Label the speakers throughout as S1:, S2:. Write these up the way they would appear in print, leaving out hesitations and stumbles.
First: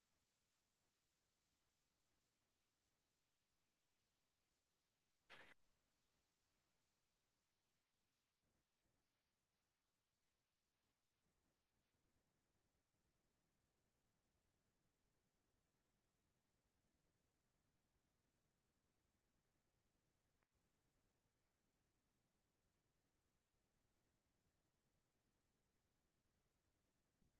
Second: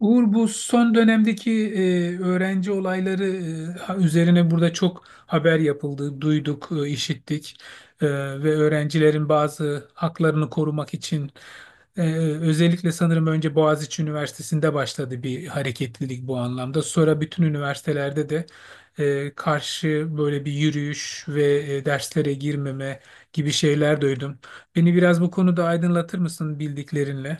S1: Uğur bu son dönemdeki öğrenci olayları üzerine burada çok haber yapıldı, duyduk, işittik. E, Ve öğrencilerin bazı haklarını korumak için e, özellikle sanırım önce Boğaziçi Üniversitesi'nde başladı bir hareketlilik bu anlamda. Sonra bütün üniversitelerde de karşı böyle bir yürüyüş ve derslere girmeme gibi şeyler duydum. Beni biraz bu konuda aydınlatır mısın bildiklerinle?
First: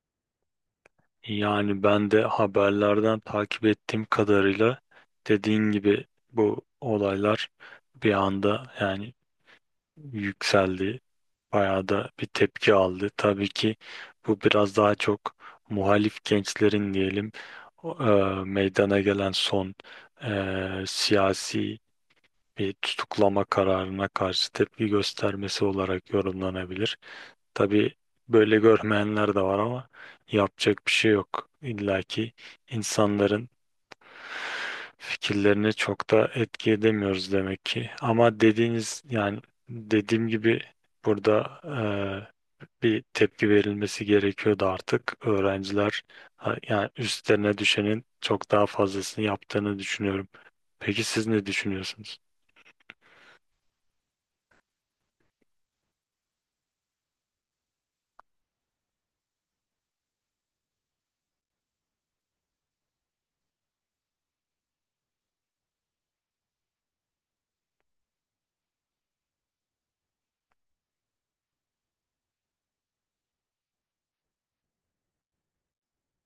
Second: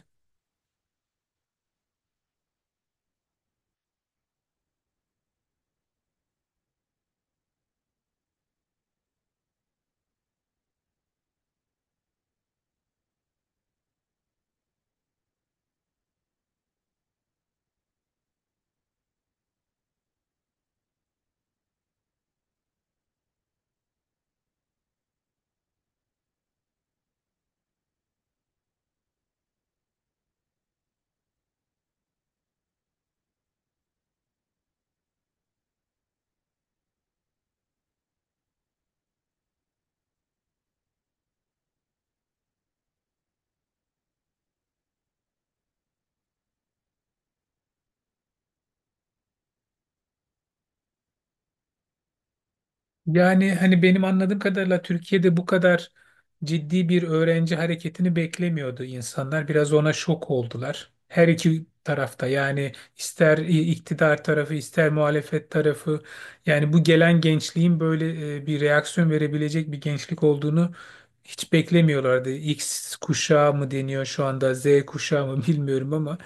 S2: Yani ben de haberlerden takip ettiğim kadarıyla dediğin gibi bu olaylar bir anda yani yükseldi. Bayağı da bir tepki aldı. Tabii ki bu biraz daha çok muhalif gençlerin diyelim meydana gelen son siyasi bir tutuklama kararına karşı tepki göstermesi olarak yorumlanabilir. Tabii böyle görmeyenler de var ama yapacak bir şey yok. İlla ki insanların fikirlerini çok da etki edemiyoruz demek ki. Ama dediğiniz yani dediğim gibi burada bir tepki verilmesi gerekiyordu artık. Öğrenciler ha, yani üstlerine düşenin çok daha fazlasını yaptığını düşünüyorum. Peki siz ne düşünüyorsunuz?
S1: Yani hani benim anladığım kadarıyla Türkiye'de bu kadar ciddi bir öğrenci hareketini beklemiyordu insanlar. Biraz ona şok oldular. Her iki tarafta yani ister iktidar tarafı ister muhalefet tarafı, yani bu gelen gençliğin böyle bir reaksiyon verebilecek bir gençlik olduğunu hiç beklemiyorlardı. X kuşağı mı deniyor şu anda, Z kuşağı mı, bilmiyorum ama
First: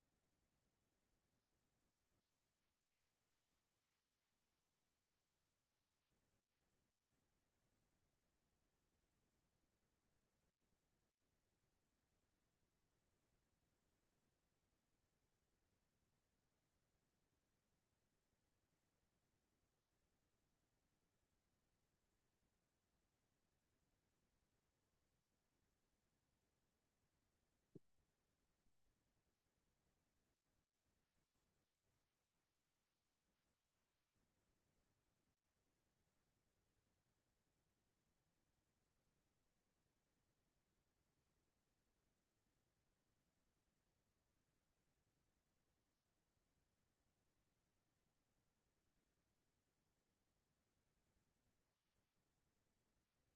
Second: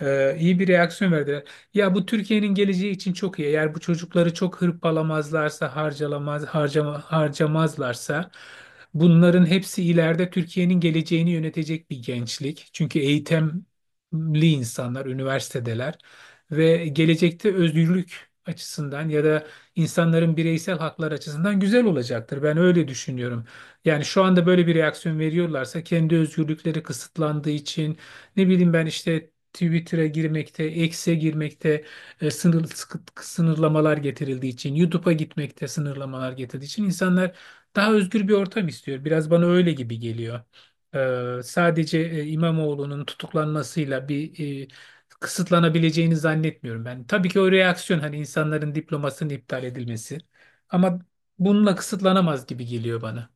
S1: iyi bir reaksiyon verdiler. Ya bu Türkiye'nin geleceği için çok iyi. Eğer bu çocukları çok hırpalamazlarsa, harcamazlarsa bunların hepsi ileride Türkiye'nin geleceğini yönetecek bir gençlik. Çünkü eğitimli insanlar, üniversitedeler ve gelecekte özgürlük açısından ya da insanların bireysel haklar açısından güzel olacaktır. Ben öyle düşünüyorum. Yani şu anda böyle bir reaksiyon veriyorlarsa kendi özgürlükleri kısıtlandığı için, ne bileyim ben işte Twitter'a girmekte, X'e girmekte sınırlamalar getirildiği için, YouTube'a gitmekte sınırlamalar getirdiği için insanlar daha özgür bir ortam istiyor. Biraz bana öyle gibi geliyor. Sadece İmamoğlu'nun tutuklanmasıyla bir kısıtlanabileceğini zannetmiyorum ben. Tabii ki o reaksiyon hani insanların diplomasının iptal edilmesi, ama bununla kısıtlanamaz gibi geliyor bana.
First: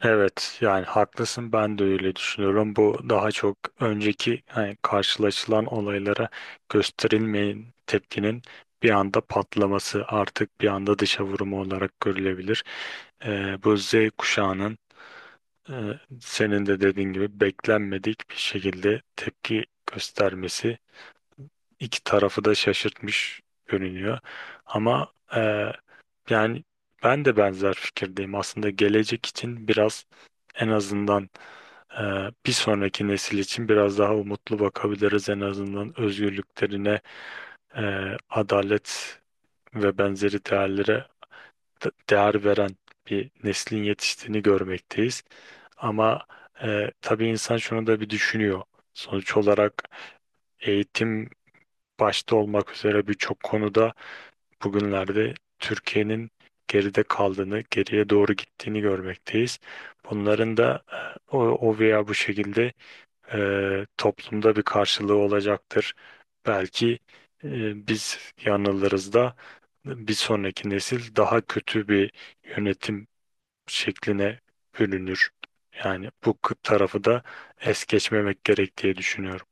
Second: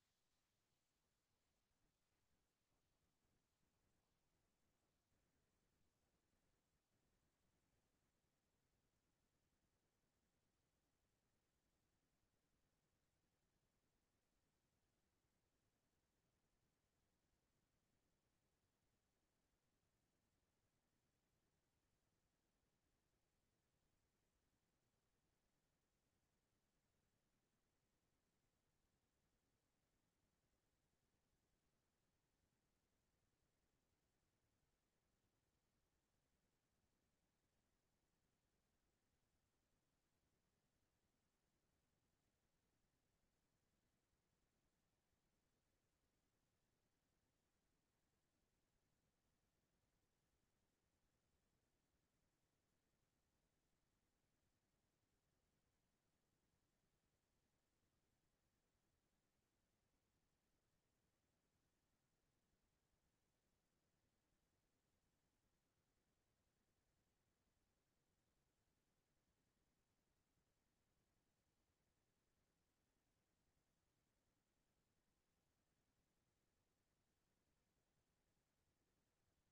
S2: Evet yani haklısın, ben de öyle düşünüyorum. Bu daha çok önceki hani karşılaşılan olaylara gösterilmeyen tepkinin bir anda patlaması, artık bir anda dışa vurumu olarak görülebilir. Bu Z kuşağının e, senin de dediğin gibi beklenmedik bir şekilde tepki göstermesi iki tarafı da şaşırtmış görünüyor. Ama yani ben de benzer fikirdeyim. Aslında gelecek için biraz, en azından, e, bir sonraki nesil için biraz daha umutlu bakabiliriz. En azından özgürlüklerine, e, adalet ve benzeri değerlere değer veren bir neslin yetiştiğini görmekteyiz. Ama tabii insan şunu da bir düşünüyor. Sonuç olarak eğitim başta olmak üzere birçok konuda bugünlerde Türkiye'nin geride kaldığını, geriye doğru gittiğini görmekteyiz. Bunların da o veya bu şekilde toplumda bir karşılığı olacaktır. Belki biz yanılırız da bir sonraki nesil daha kötü bir yönetim şekline bürünür. Yani bu tarafı da es geçmemek gerek diye düşünüyorum.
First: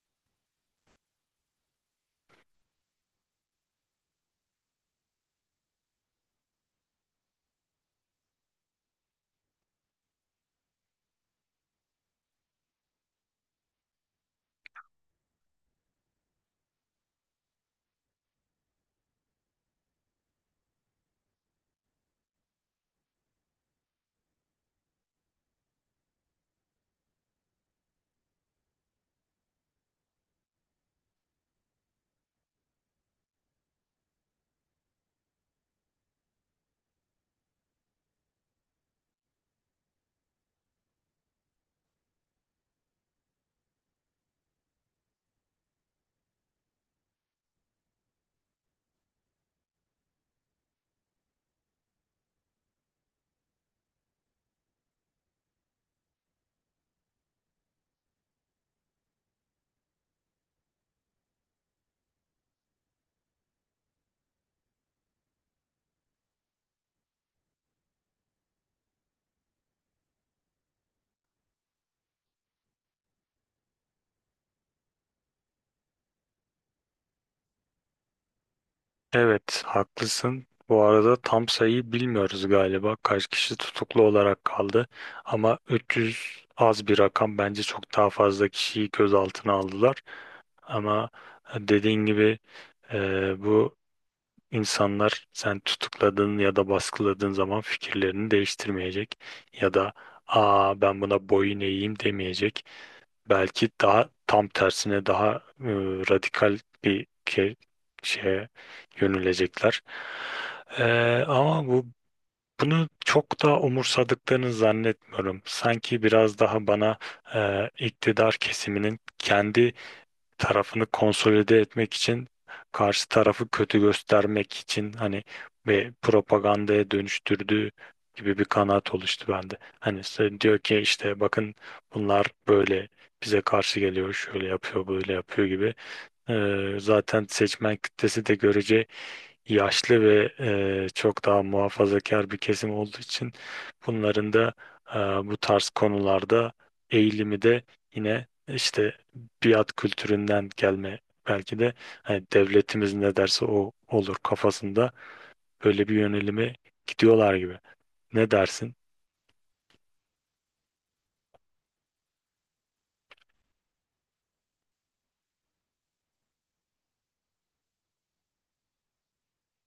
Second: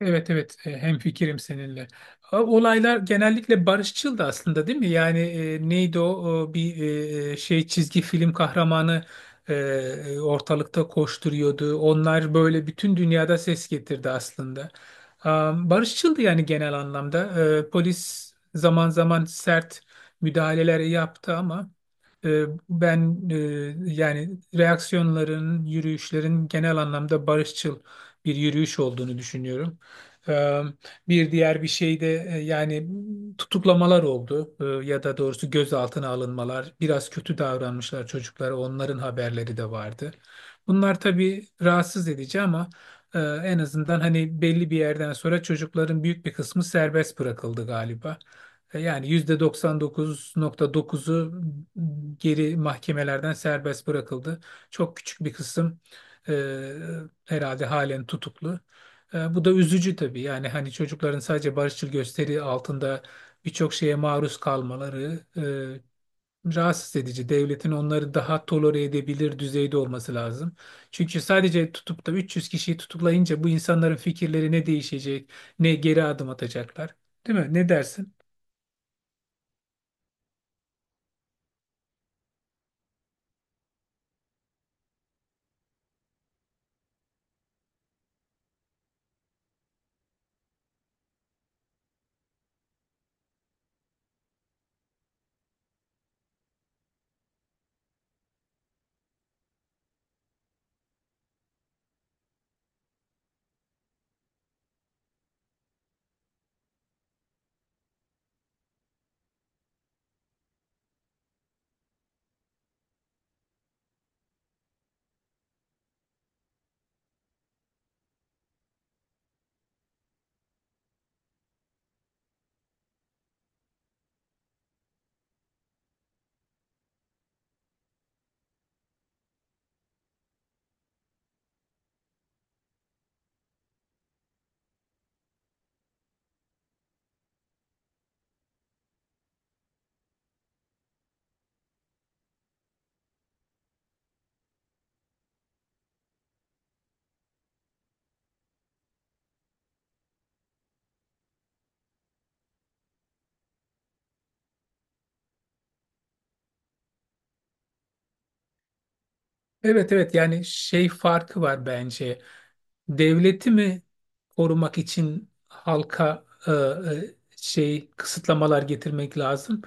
S1: Evet, evet, hemfikirim seninle. Olaylar genellikle barışçıl da aslında, değil mi? Yani neydi o? O bir şey çizgi film kahramanı ortalıkta koşturuyordu. Onlar böyle bütün dünyada ses getirdi aslında. Barışçıldı yani genel anlamda. Polis zaman zaman sert müdahaleler yaptı ama e, ben yani reaksiyonların, yürüyüşlerin genel anlamda barışçıl bir yürüyüş olduğunu düşünüyorum. Ee, Bir diğer bir şey de yani tutuklamalar oldu. Ya da doğrusu gözaltına alınmalar. Biraz kötü davranmışlar çocuklara. Onların haberleri de vardı. Bunlar tabii rahatsız edici ama en azından hani belli bir yerden sonra çocukların büyük bir kısmı serbest bırakıldı galiba. Yani %99,9'u geri mahkemelerden serbest bırakıldı. Çok küçük bir kısım e, herhalde halen tutuklu. Bu da üzücü tabii. Yani hani çocukların sadece barışçıl gösteri altında birçok şeye maruz kalmaları rahatsız edici. Devletin onları daha tolere edebilir düzeyde olması lazım. Çünkü sadece tutup da 300 kişiyi tutuklayınca bu insanların fikirleri ne değişecek, ne geri adım atacaklar. Değil mi? Ne dersin?
S2: Evet, haklısın. Bu arada tam sayıyı bilmiyoruz galiba. Kaç kişi tutuklu olarak kaldı? Ama 300 az bir rakam. Bence çok daha fazla kişiyi gözaltına aldılar. Ama dediğin gibi bu insanlar, sen tutukladığın ya da baskıladığın zaman fikirlerini değiştirmeyecek. Ya da aa, ben buna boyun eğeyim demeyecek, belki daha tam tersine daha e, radikal bir ke- şeye yönelecekler. E, Ama bu, bunu çok da umursadıklarını zannetmiyorum. Sanki biraz daha bana iktidar kesiminin kendi tarafını konsolide etmek için, karşı tarafı kötü göstermek için hani ve propagandaya dönüştürdüğü gibi bir kanaat oluştu bende. Hani sen diyor ki işte bakın, bunlar böyle bize karşı geliyor, şöyle yapıyor, böyle yapıyor gibi. Zaten seçmen kitlesi de görece yaşlı ve çok daha muhafazakar bir kesim olduğu için, bunların da bu tarz konularda eğilimi de yine işte biat kültüründen gelme belki de, hani devletimiz ne derse o olur kafasında böyle bir yönelime gidiyorlar gibi. Ne dersin?
S1: Evet, evet, yani şey farkı var bence. Devleti mi korumak için halka şey kısıtlamalar getirmek lazım?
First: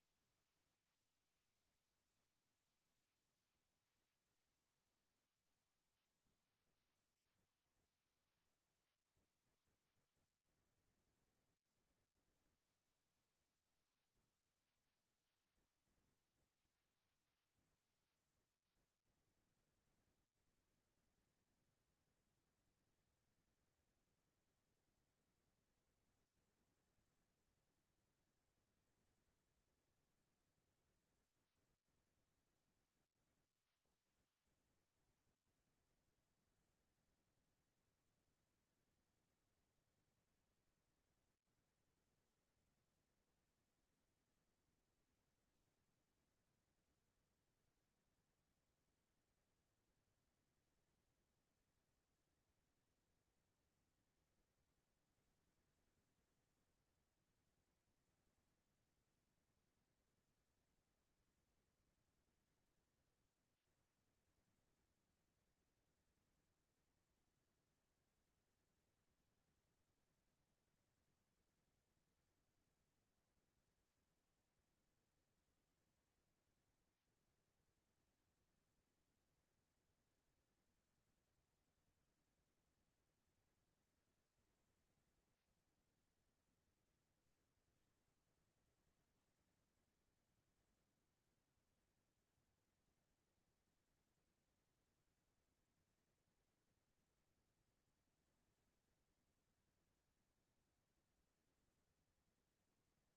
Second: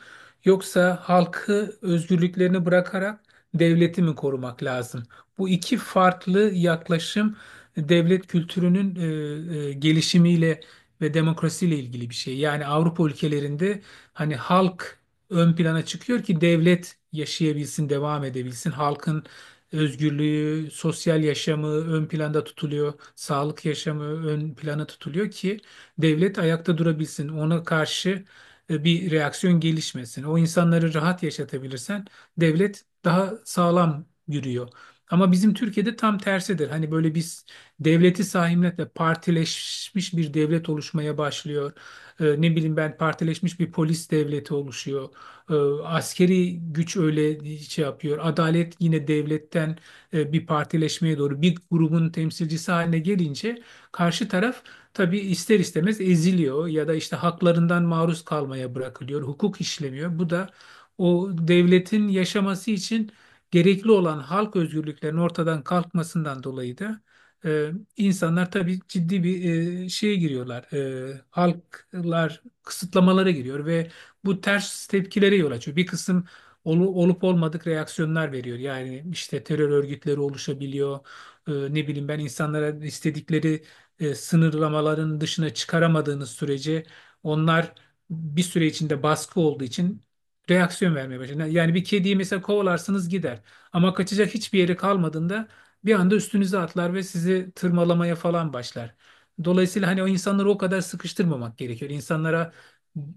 S1: Yoksa halkı özgürlüklerini bırakarak devleti mi korumak lazım? Bu iki farklı yaklaşım devlet kültürünün gelişimiyle ve demokrasiyle ilgili bir şey. Yani Avrupa ülkelerinde hani halk ön plana çıkıyor ki devlet yaşayabilsin, devam edebilsin. Halkın özgürlüğü, sosyal yaşamı ön planda tutuluyor, sağlık yaşamı ön plana tutuluyor ki devlet ayakta durabilsin. Ona karşı bir reaksiyon gelişmesin. O insanları rahat yaşatabilirsen devlet daha sağlam yürüyor. Ama bizim Türkiye'de tam tersidir. Hani böyle biz devleti sahiplenip partileşmiş bir devlet oluşmaya başlıyor. Ne bileyim ben, partileşmiş bir polis devleti oluşuyor. E, Askeri güç öyle şey yapıyor. Adalet yine devletten bir partileşmeye doğru bir grubun temsilcisi haline gelince karşı taraf tabii ister istemez eziliyor ya da işte haklarından maruz kalmaya bırakılıyor. Hukuk işlemiyor. Bu da o devletin yaşaması için gerekli olan halk özgürlüklerinin ortadan kalkmasından dolayı da e, insanlar tabii ciddi bir şeye giriyorlar. Halklar kısıtlamalara giriyor ve bu ters tepkilere yol açıyor. Bir kısım olup olmadık reaksiyonlar veriyor. Yani işte terör örgütleri oluşabiliyor. Ne bileyim ben, insanlara istedikleri sınırlamaların dışına çıkaramadığınız sürece onlar bir süre içinde baskı olduğu için reaksiyon vermeye başlar. Yani bir kediyi mesela kovalarsınız, gider. Ama kaçacak hiçbir yeri kalmadığında bir anda üstünüze atlar ve sizi tırmalamaya falan başlar. Dolayısıyla hani o insanları o kadar sıkıştırmamak gerekiyor. İnsanlara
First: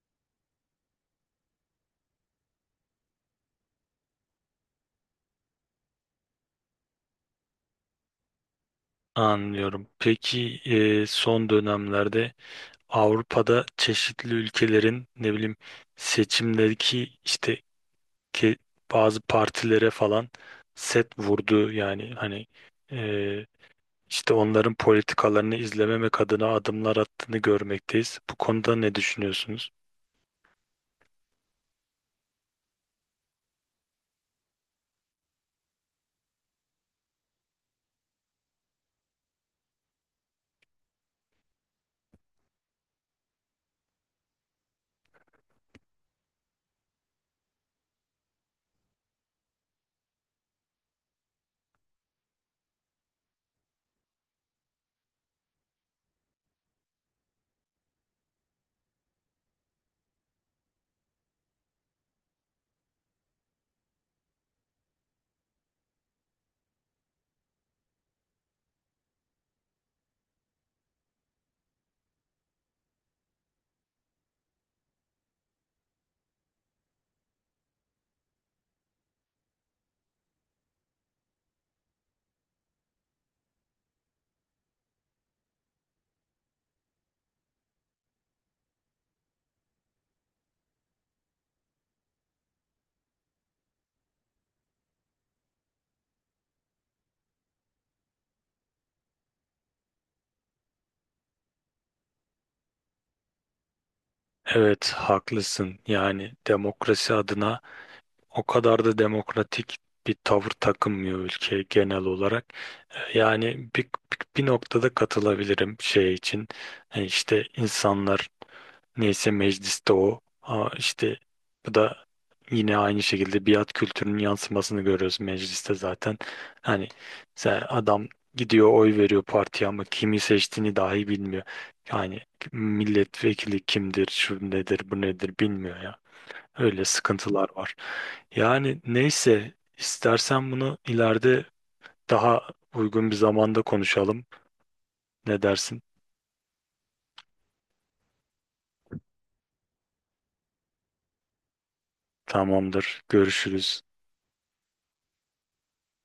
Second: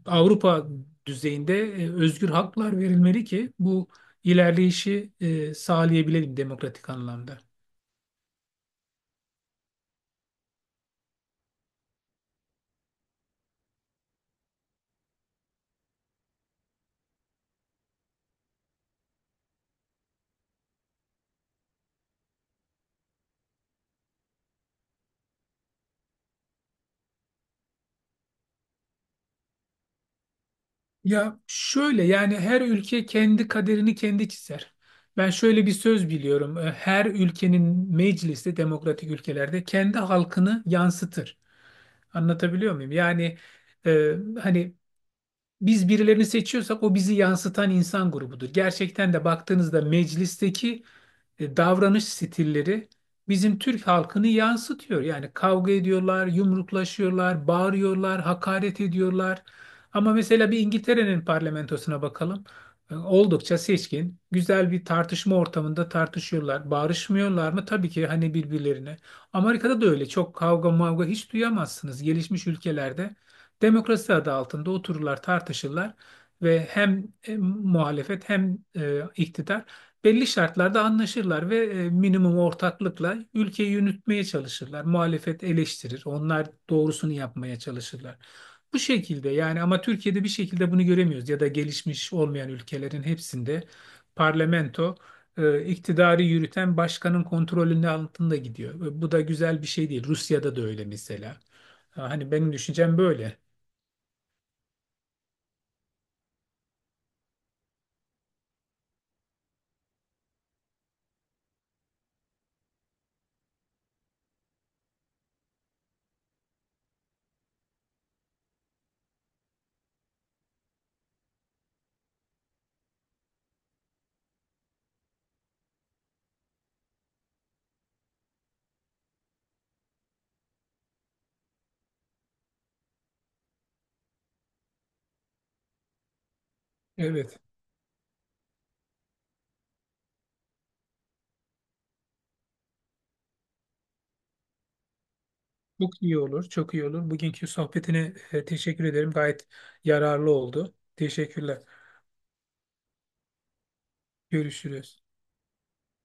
S1: Avrupa düzeyinde özgür haklar verilmeli ki bu ilerleyişi sağlayabilelim demokratik anlamda.
S2: Anlıyorum. Peki son dönemlerde Avrupa'da çeşitli ülkelerin ne bileyim seçimdeki işte ke- bazı partilere falan set vurdu, yani hani e, işte onların politikalarını izlememek adına adımlar attığını görmekteyiz. Bu konuda ne düşünüyorsunuz?
S1: Ya şöyle, yani her ülke kendi kaderini kendi çizer. Ben şöyle bir söz biliyorum. Her ülkenin meclisi demokratik ülkelerde kendi halkını yansıtır. Anlatabiliyor muyum? Yani e, hani biz birilerini seçiyorsak o bizi yansıtan insan grubudur. Gerçekten de baktığınızda meclisteki davranış stilleri bizim Türk halkını yansıtıyor. Yani kavga ediyorlar, yumruklaşıyorlar, bağırıyorlar, hakaret ediyorlar. Ama mesela bir İngiltere'nin parlamentosuna bakalım. Oldukça seçkin, güzel bir tartışma ortamında tartışıyorlar. Bağırışmıyorlar mı? Tabii ki, hani, birbirlerine. Amerika'da da öyle. Çok kavga mavga hiç duyamazsınız. Gelişmiş ülkelerde demokrasi adı altında otururlar, tartışırlar ve hem muhalefet hem iktidar belli şartlarda anlaşırlar ve minimum ortaklıkla ülkeyi yürütmeye çalışırlar. Muhalefet eleştirir, onlar doğrusunu yapmaya çalışırlar. Bu şekilde yani. Ama Türkiye'de bir şekilde bunu göremiyoruz, ya da gelişmiş olmayan ülkelerin hepsinde parlamento iktidarı yürüten başkanın kontrolünün altında gidiyor. Ve bu da güzel bir şey değil. Rusya'da da öyle mesela. Ha, hani benim düşüncem böyle.
S2: Evet, haklısın. Yani demokrasi adına o kadar da demokratik bir tavır takınmıyor ülke genel olarak. Yani bir bir noktada katılabilirim şey için. İşte insanlar, neyse mecliste o. Aa, işte bu da yine aynı şekilde biat kültürünün yansımasını görüyoruz mecliste zaten. Hani sen, adam gidiyor oy veriyor partiye ama kimi seçtiğini dahi bilmiyor. Yani milletvekili kimdir, şu nedir, bu nedir bilmiyor ya. Öyle
S1: Evet.
S2: sıkıntılar var. Yani neyse, istersen bunu ileride daha uygun bir zamanda konuşalım. Ne dersin?
S1: Çok iyi olur, çok iyi olur. Bugünkü sohbetine teşekkür ederim. Gayet yararlı oldu. Teşekkürler.
S2: Tamamdır. Görüşürüz.
S1: Görüşürüz.